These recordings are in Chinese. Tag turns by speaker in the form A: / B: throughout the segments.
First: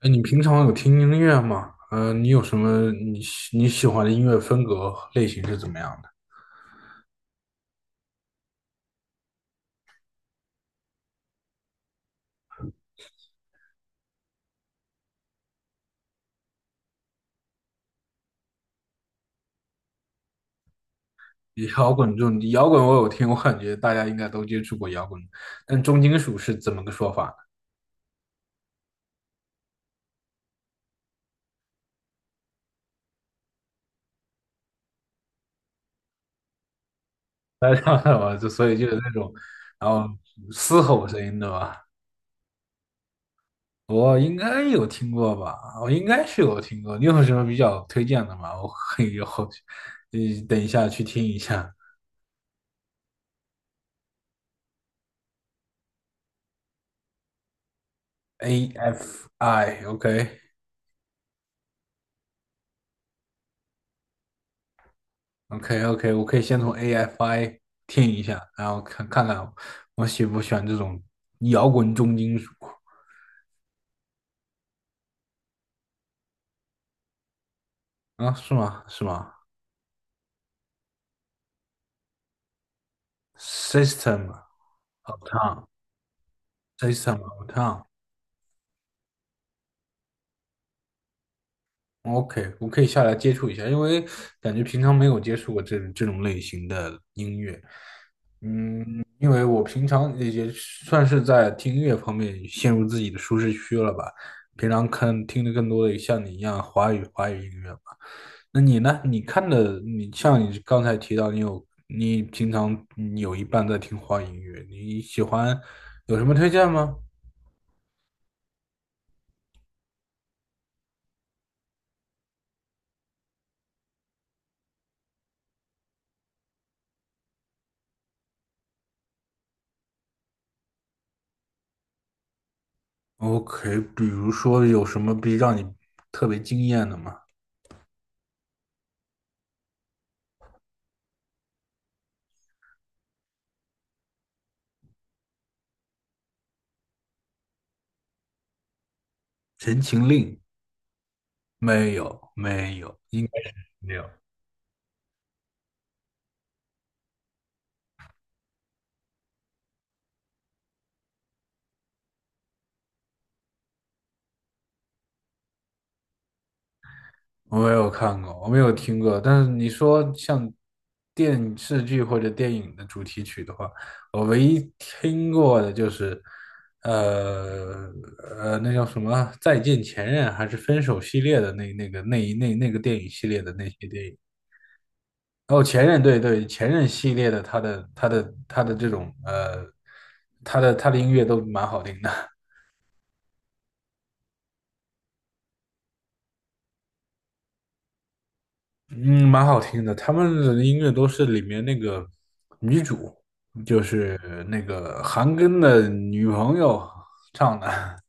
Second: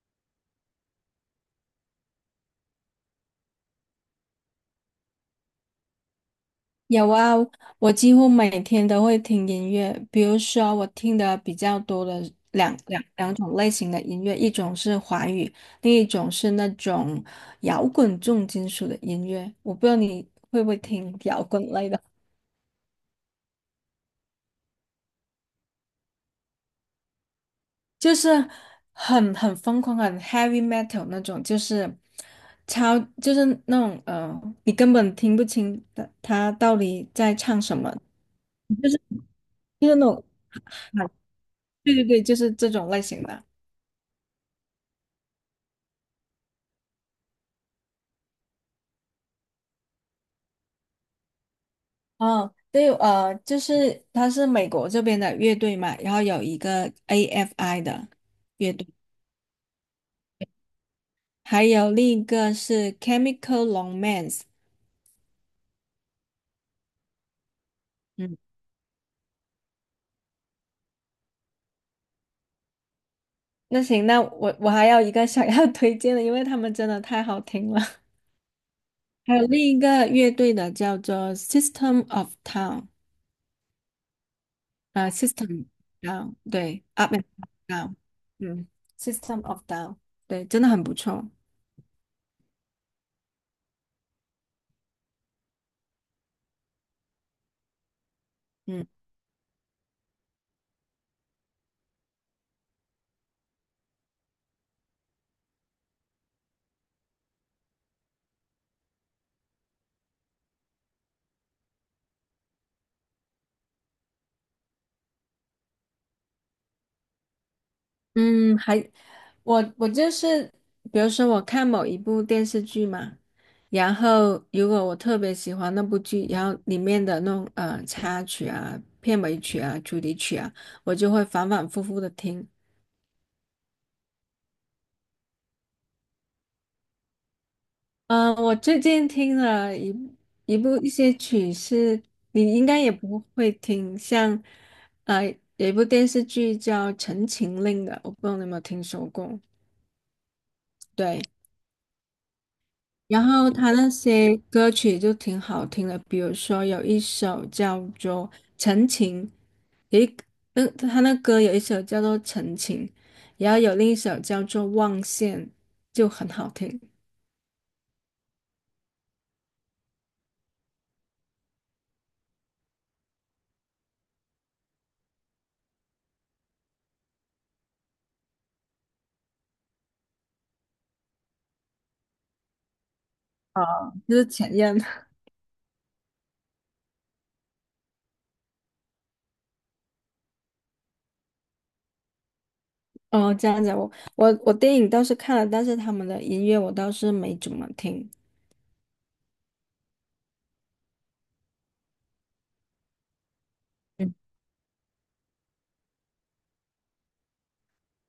A: 哎，你平常有听音乐吗？嗯，你有什么你喜欢的音乐风格和类型是怎么样的？
B: 有啊，我几乎每天都会听音乐，比如说我听的比较多的两种类型的音乐，一种是华语，另一种是那种摇滚重金属的音乐。我不知道你会不会听摇滚类
A: 摇
B: 的，
A: 滚这种摇滚我有听，我感觉大家应该都接触过摇滚，但重金属是怎么个说法呢？
B: 就是很疯狂、很 heavy metal 那种，就是超就是那种你根本听不清的他到底在唱
A: 大家
B: 什么，
A: 知道吧？所以
B: 就
A: 有
B: 是
A: 那种，然后嘶吼
B: 很
A: 声音的吧，
B: 对对对，就是这种类型的。
A: 我应该有听过吧？我应该是有听过。你有什么比较推荐的吗？我可以后，呃，等一下去听一下
B: 哦，对，就是他是美国这边的乐队嘛，然后有一个 AFI 的乐
A: AFI，OK。
B: 队，
A: AFI，OK，
B: 还有另一个是 Chemical Romance。
A: OK OK，我可以先从 AFI 听一
B: 嗯，
A: 下，然后看看我喜不喜欢这种摇滚重金属。
B: 那行，那我还有一个想要 推荐的，因为他们真的太好听了。
A: 啊？是吗？是吗
B: 还有另一个乐队的叫做 System of Down，
A: ？System
B: 啊
A: of
B: s y s t e m Down，对，Up
A: Town，System
B: and
A: of
B: Down，嗯，System of Down，对，真的很不错。
A: Town，OK，我可以下来接触一下，因为感觉平常没有接触过这种类型的音乐，
B: 嗯。
A: 因为我平常也算是在听音乐方面陷入自己的舒适区了吧，平常看听的更多的像你一样华语音乐。那你呢？你看的，像你刚才提到，你平常你有一半在听花语音乐，你喜欢有什么推荐吗
B: 嗯，还我就是，比如说我看某一部电视剧嘛，然后如果我特别喜欢那部剧，然后里面的那种插曲啊、片尾曲啊、主题曲啊，我就会反反复复的听。
A: ？OK，比如说有什么让你特别惊艳的吗？
B: 嗯、我最近听了一些曲是你应该也不会听，像呃有一部电视剧叫《陈情令》的，我不知道你有没有听说过？
A: 《陈情令》？
B: 对。
A: 没有，没有，应
B: 然
A: 该
B: 后他那
A: 没有。
B: 些歌曲就挺好听的，比如说有一首叫做《陈情》，有一那他那歌有一首叫做《陈情》，然后有另一首叫做《望线》，就很好听。
A: 我没有看过，我没有听过。但是你说像电视剧或者电影的主题曲的话，我唯一听过的就是，呃那叫什么《再见前任》还是《分手》系列的那那个那一那那个电影系列的
B: 哦，
A: 那些电影。
B: 就是前任。
A: 哦，前任，对对，前任系列的，他的这种他的音乐都蛮好听的。
B: 哦，这样子，我电影倒是看了，但是他们的音乐我倒是没怎么听。
A: 嗯，蛮好听的。他们的音乐都是里面那个女主，就
B: 嗯，
A: 是那个韩庚的女朋友唱的。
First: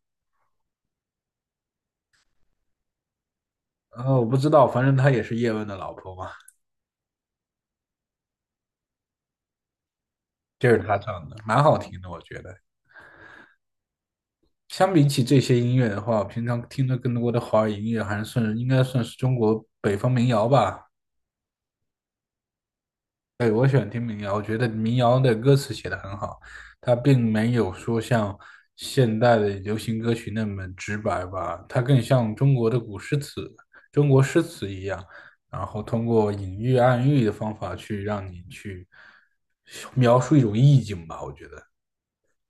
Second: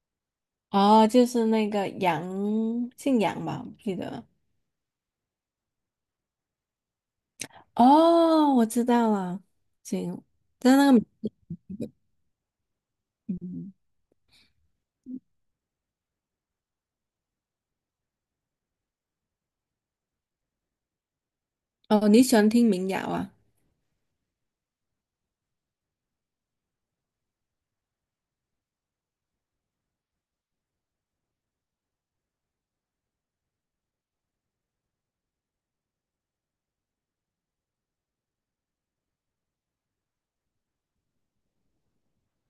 B: 哦，就是那个杨，姓杨吧，我不记得
A: 我
B: 了。
A: 不知道，反正她也是叶问的老婆嘛，
B: 哦，我知道了，行，
A: 就是
B: 但那个
A: 她
B: 名
A: 唱的，
B: 字。
A: 蛮好听的。我觉得，
B: 嗯
A: 相比起这些音乐的话，我平常听的更多的华语音乐还是算应该算是中国北方民谣吧。
B: 哦，你喜欢听民谣啊？
A: 对，我喜欢听民谣，我觉得民谣的歌词写得很好，它并没有说像现代的流行歌曲那么直白吧，它更像中国的古诗词、中国诗词一样，然后通过隐喻、暗喻的方法去让你去描述一种意境吧，我觉得。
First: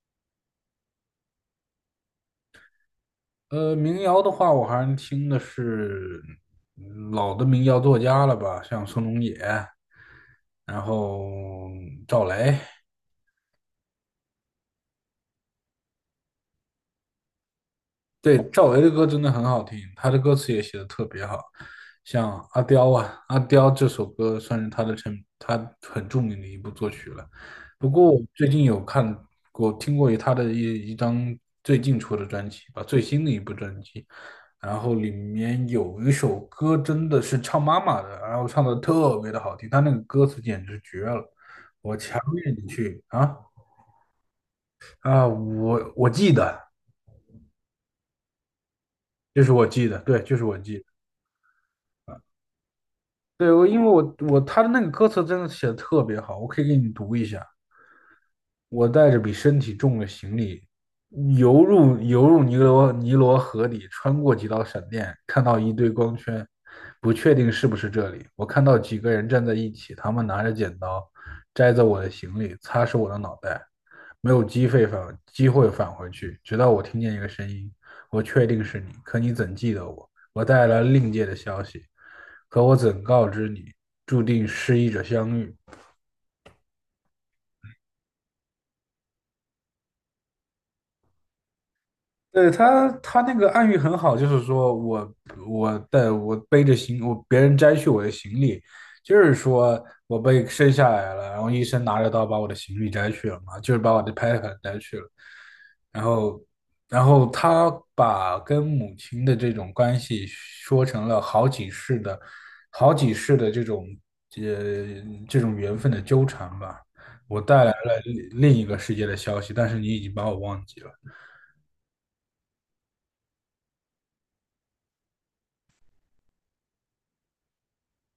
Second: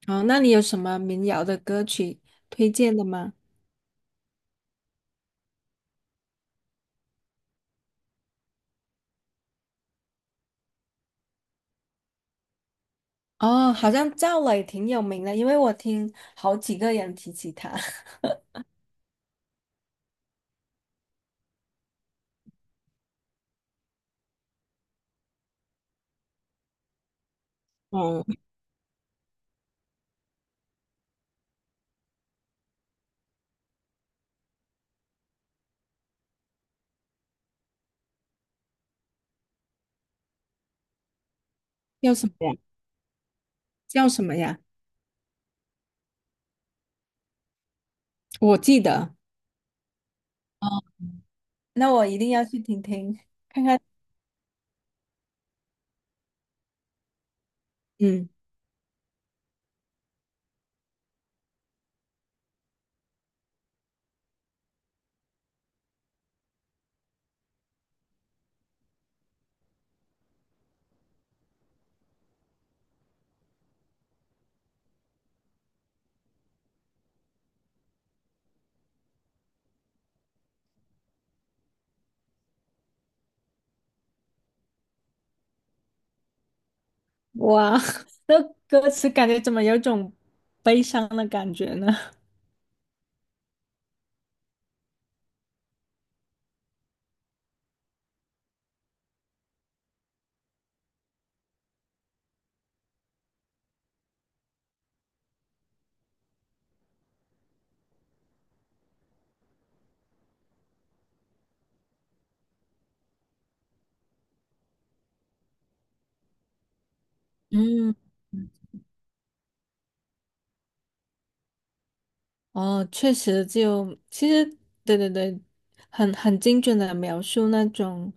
B: 哦，那你有什么民谣的歌曲推荐的吗？
A: 民谣的话，我还是听的是老的民谣作家了吧，像宋冬野，然后赵雷。
B: 哦，好像赵雷挺有名的，因为我听好几个人提起他。
A: 对，赵薇的歌真的很好听，她的歌词也写的特别好，像《阿刁》啊，《阿刁》这首歌算是她很著名的一部作曲了。不过我
B: 哦，
A: 最近有看过、听过她的一张最近出的专辑吧，最新的一部专辑，然后里面有一首歌真的是唱妈妈的，然后唱的特别的好听，他那个歌词简直绝了，我
B: 叫
A: 强
B: 什么
A: 烈
B: 呀？
A: 你去啊！
B: 叫什么呀？
A: 啊，我记得，
B: 我记得，
A: 就是我记得，对，就是我记得。
B: 哦，那我一定要去听听，
A: 对，
B: 看
A: 我
B: 看。
A: 因为我我他的那个歌词真的写的特别好，我可以给你读一下。
B: 嗯，
A: 我带着比身体重的行李，游入尼罗河里，穿过几道闪电，看到一堆光圈，不确定是不是这里。我看到几个人站在一起，他们拿着剪刀，摘走我的行李，擦拭我的脑袋。没有机会返回去，直到我听见一个声音，我确定是你，可你怎记得我？我带来了另界的消息，可我怎告知你，注定失意者相遇。
B: 哇，这歌词，感觉怎么有种悲伤的感觉呢？
A: 对他，他那个暗喻很好，就是说我别人摘去我的行李，就是说我被生下来了，然后医生拿着刀把我的行李摘去了嘛，就是把我的胎盘摘去了，然后然后他把跟母亲的这种关系说成了好几世的这种缘分的纠缠吧，我带来
B: 嗯，
A: 了另一个世界的消息，但是你已经把我忘记了。
B: 哦，确实就，其实对对对，很精准的描述那种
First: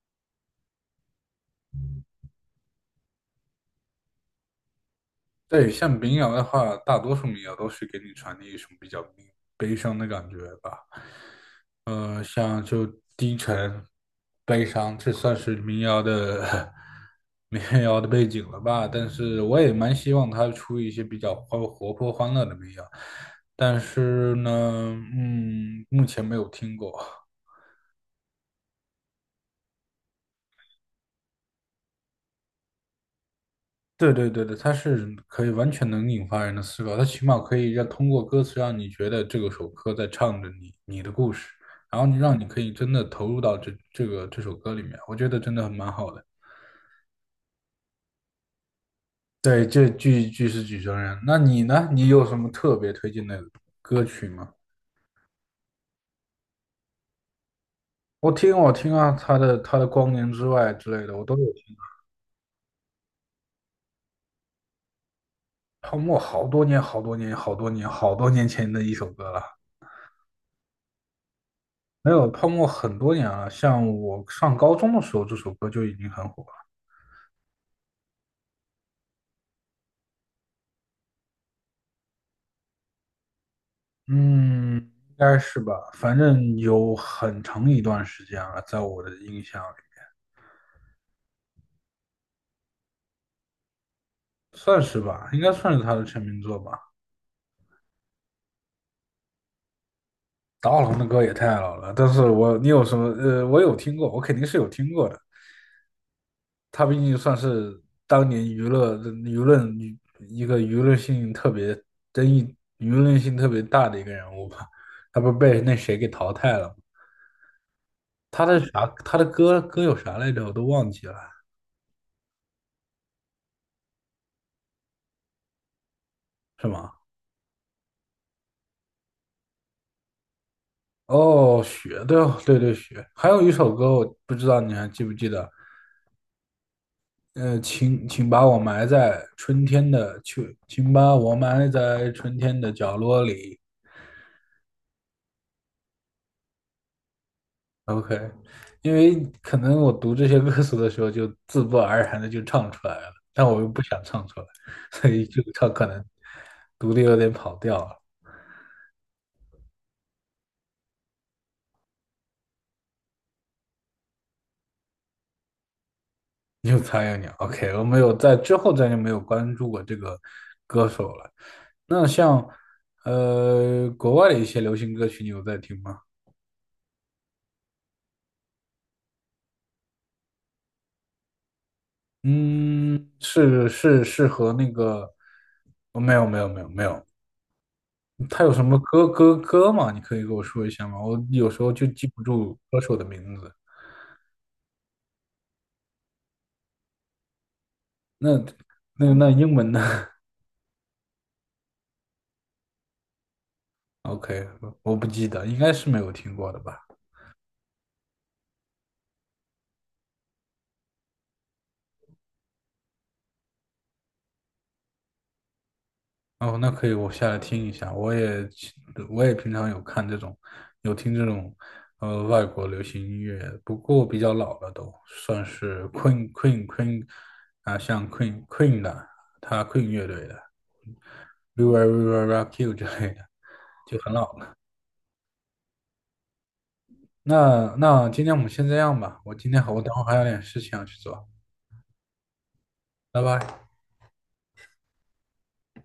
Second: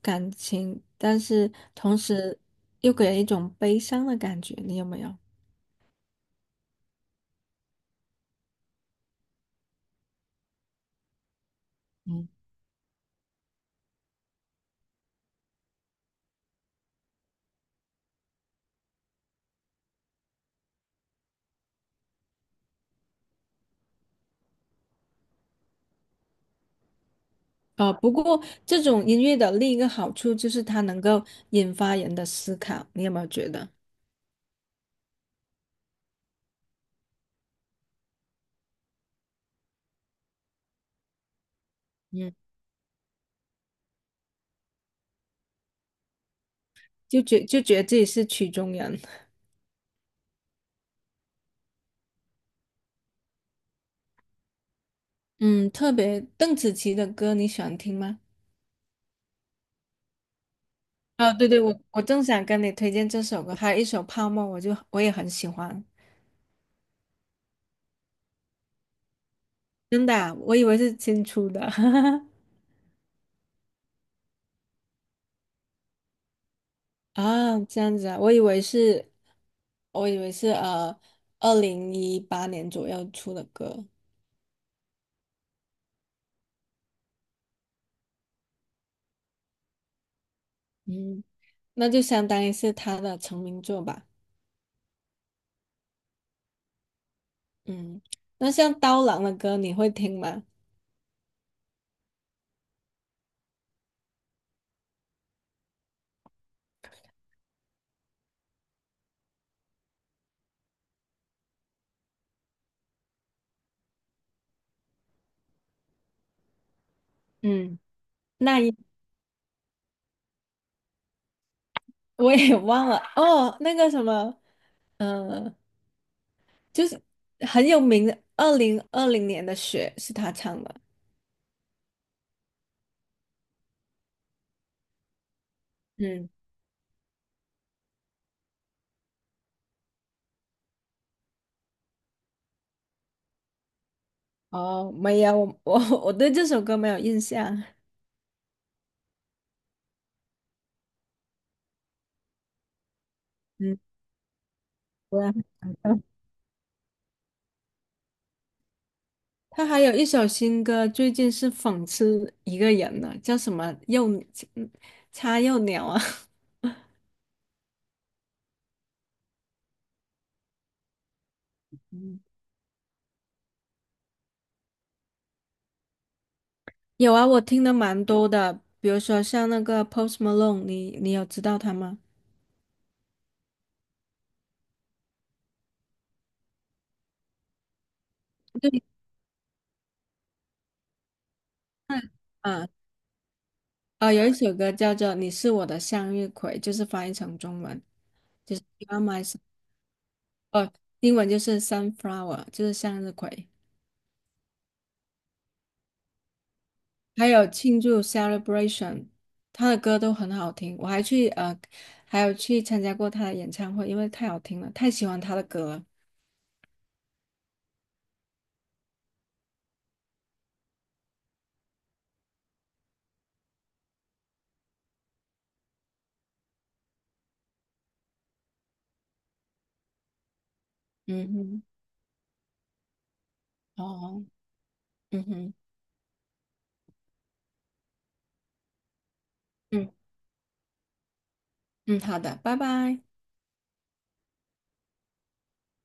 B: 感情，但是同时又给人一种悲伤的感觉，你有没有？
A: 对，像民谣的话，大多数民谣都是给你传递一种比较悲伤的感觉吧。
B: 嗯，
A: 像就低沉、悲伤，这算是民谣的 民谣的背景了吧？但是我也蛮希望他出一些比较欢活泼、欢乐的民谣，但是呢，嗯，目前没有听过。
B: 不过这种音乐的另一个好处就是它能够引发人的思考，你有没有觉得？
A: 对对对对，它是可以完全能引发人的思考，它起码可以通过歌词让你觉得这个首歌在唱着你的故事，然后你
B: 嗯，
A: 让你可以真的投入到这首歌里面，我觉得真的蛮好的。
B: 就觉得自己是曲中人。
A: 对，这句是举证人。那你呢？你有什么特别推荐的歌曲吗？
B: 嗯，特别邓紫棋的歌你喜欢听吗？
A: 我听啊，他的《光年之外》之类的，我
B: 啊，
A: 都
B: 对
A: 有
B: 对，
A: 听。
B: 我正想跟你推荐这首歌，还有一首《泡沫》，我也很喜欢。
A: 泡沫好多年好多年好多年好多年前的一首歌了。
B: 真的啊我以为是新出的。
A: 没有，泡沫很多年了，像我上高中的时候，这首歌就已经很火。
B: 啊，这样子啊，我以为是2018年左右出的歌，
A: 嗯，应该是吧，反正有很长一段时间了，在我的印象里，
B: 嗯，那就相当于是他的成名作吧，
A: 算是吧，应该算是他的成名作吧。
B: 嗯，那像刀郎的歌你会听吗？
A: 达瓦的歌也太老了，但是你有什么？我有听过，我肯定是有听过的。他毕竟算是当年娱乐舆论一个舆论性特别争议、舆论性特别大的一个人物吧。他不是被那谁给淘汰了吗？
B: 嗯，
A: 他的
B: 那一
A: 啥？他的歌有啥来着？我都忘记了，
B: 我也 忘了哦，那个什么，呃，
A: 是
B: 就
A: 吗？
B: 是很有名的，2020年的雪是他唱的，
A: 哦，雪，对哦，对对，雪。还有一首歌，我不知道你还记不记得？
B: 嗯，
A: 请把我埋在春天的秋，请把我埋在春天的角落里。
B: 哦，没有，我对这首歌没有印象，
A: OK，因为可能我读这些歌词的时候，就自不而然的就唱出来了，但我又
B: 嗯，
A: 不想唱出来，所
B: 对
A: 以
B: 啊
A: 可能读的有点跑调。
B: 他还有一首新歌，最近是讽刺一个人呢，叫什么幼嗯叉幼鸟啊？
A: 有苍蝇你 OK 我没有在之后再就没有关注过这个歌手了。那
B: 嗯
A: 像国外的一些流行歌曲，你有在听吗？
B: 有啊，我听的蛮多的，比如说像那个 Post Malone，你有知道他吗？
A: 嗯，是是是和那个，哦没有没有没有没有，他有什么
B: 对，
A: 歌吗？你可以给我说一下吗？我有时候就
B: 那
A: 记不住
B: 啊
A: 歌手的名字。
B: 啊 有一首歌叫做《你是我的向日葵》，就是翻译成中文
A: 那
B: 就是 You are
A: 那
B: my
A: 那
B: sun-
A: 英文呢
B: 哦，英文就是 sunflower，就是向日葵。
A: ？OK，我不记得，应该是没有听过的吧。
B: 还有庆祝 Celebration，他的歌都很好听，我还去呃，还有去参加过他的演唱会，因为太好听了，太喜欢他的歌了。
A: 哦，那可以，我下来听一下。我也平常有看这种，有听这种，外国流行音乐，不过比较老了都，算是 Queen 啊，像 Queen 的，他 Queen 乐队的，
B: 嗯哼，
A: We w i l e Rock You 之类的，就很
B: 哦，
A: 老了。
B: 嗯哼，
A: 那今天我们先这样吧，我今天我
B: 嗯
A: 等会儿还有点事情要去做，
B: 嗯，好的，拜拜。
A: 拜拜。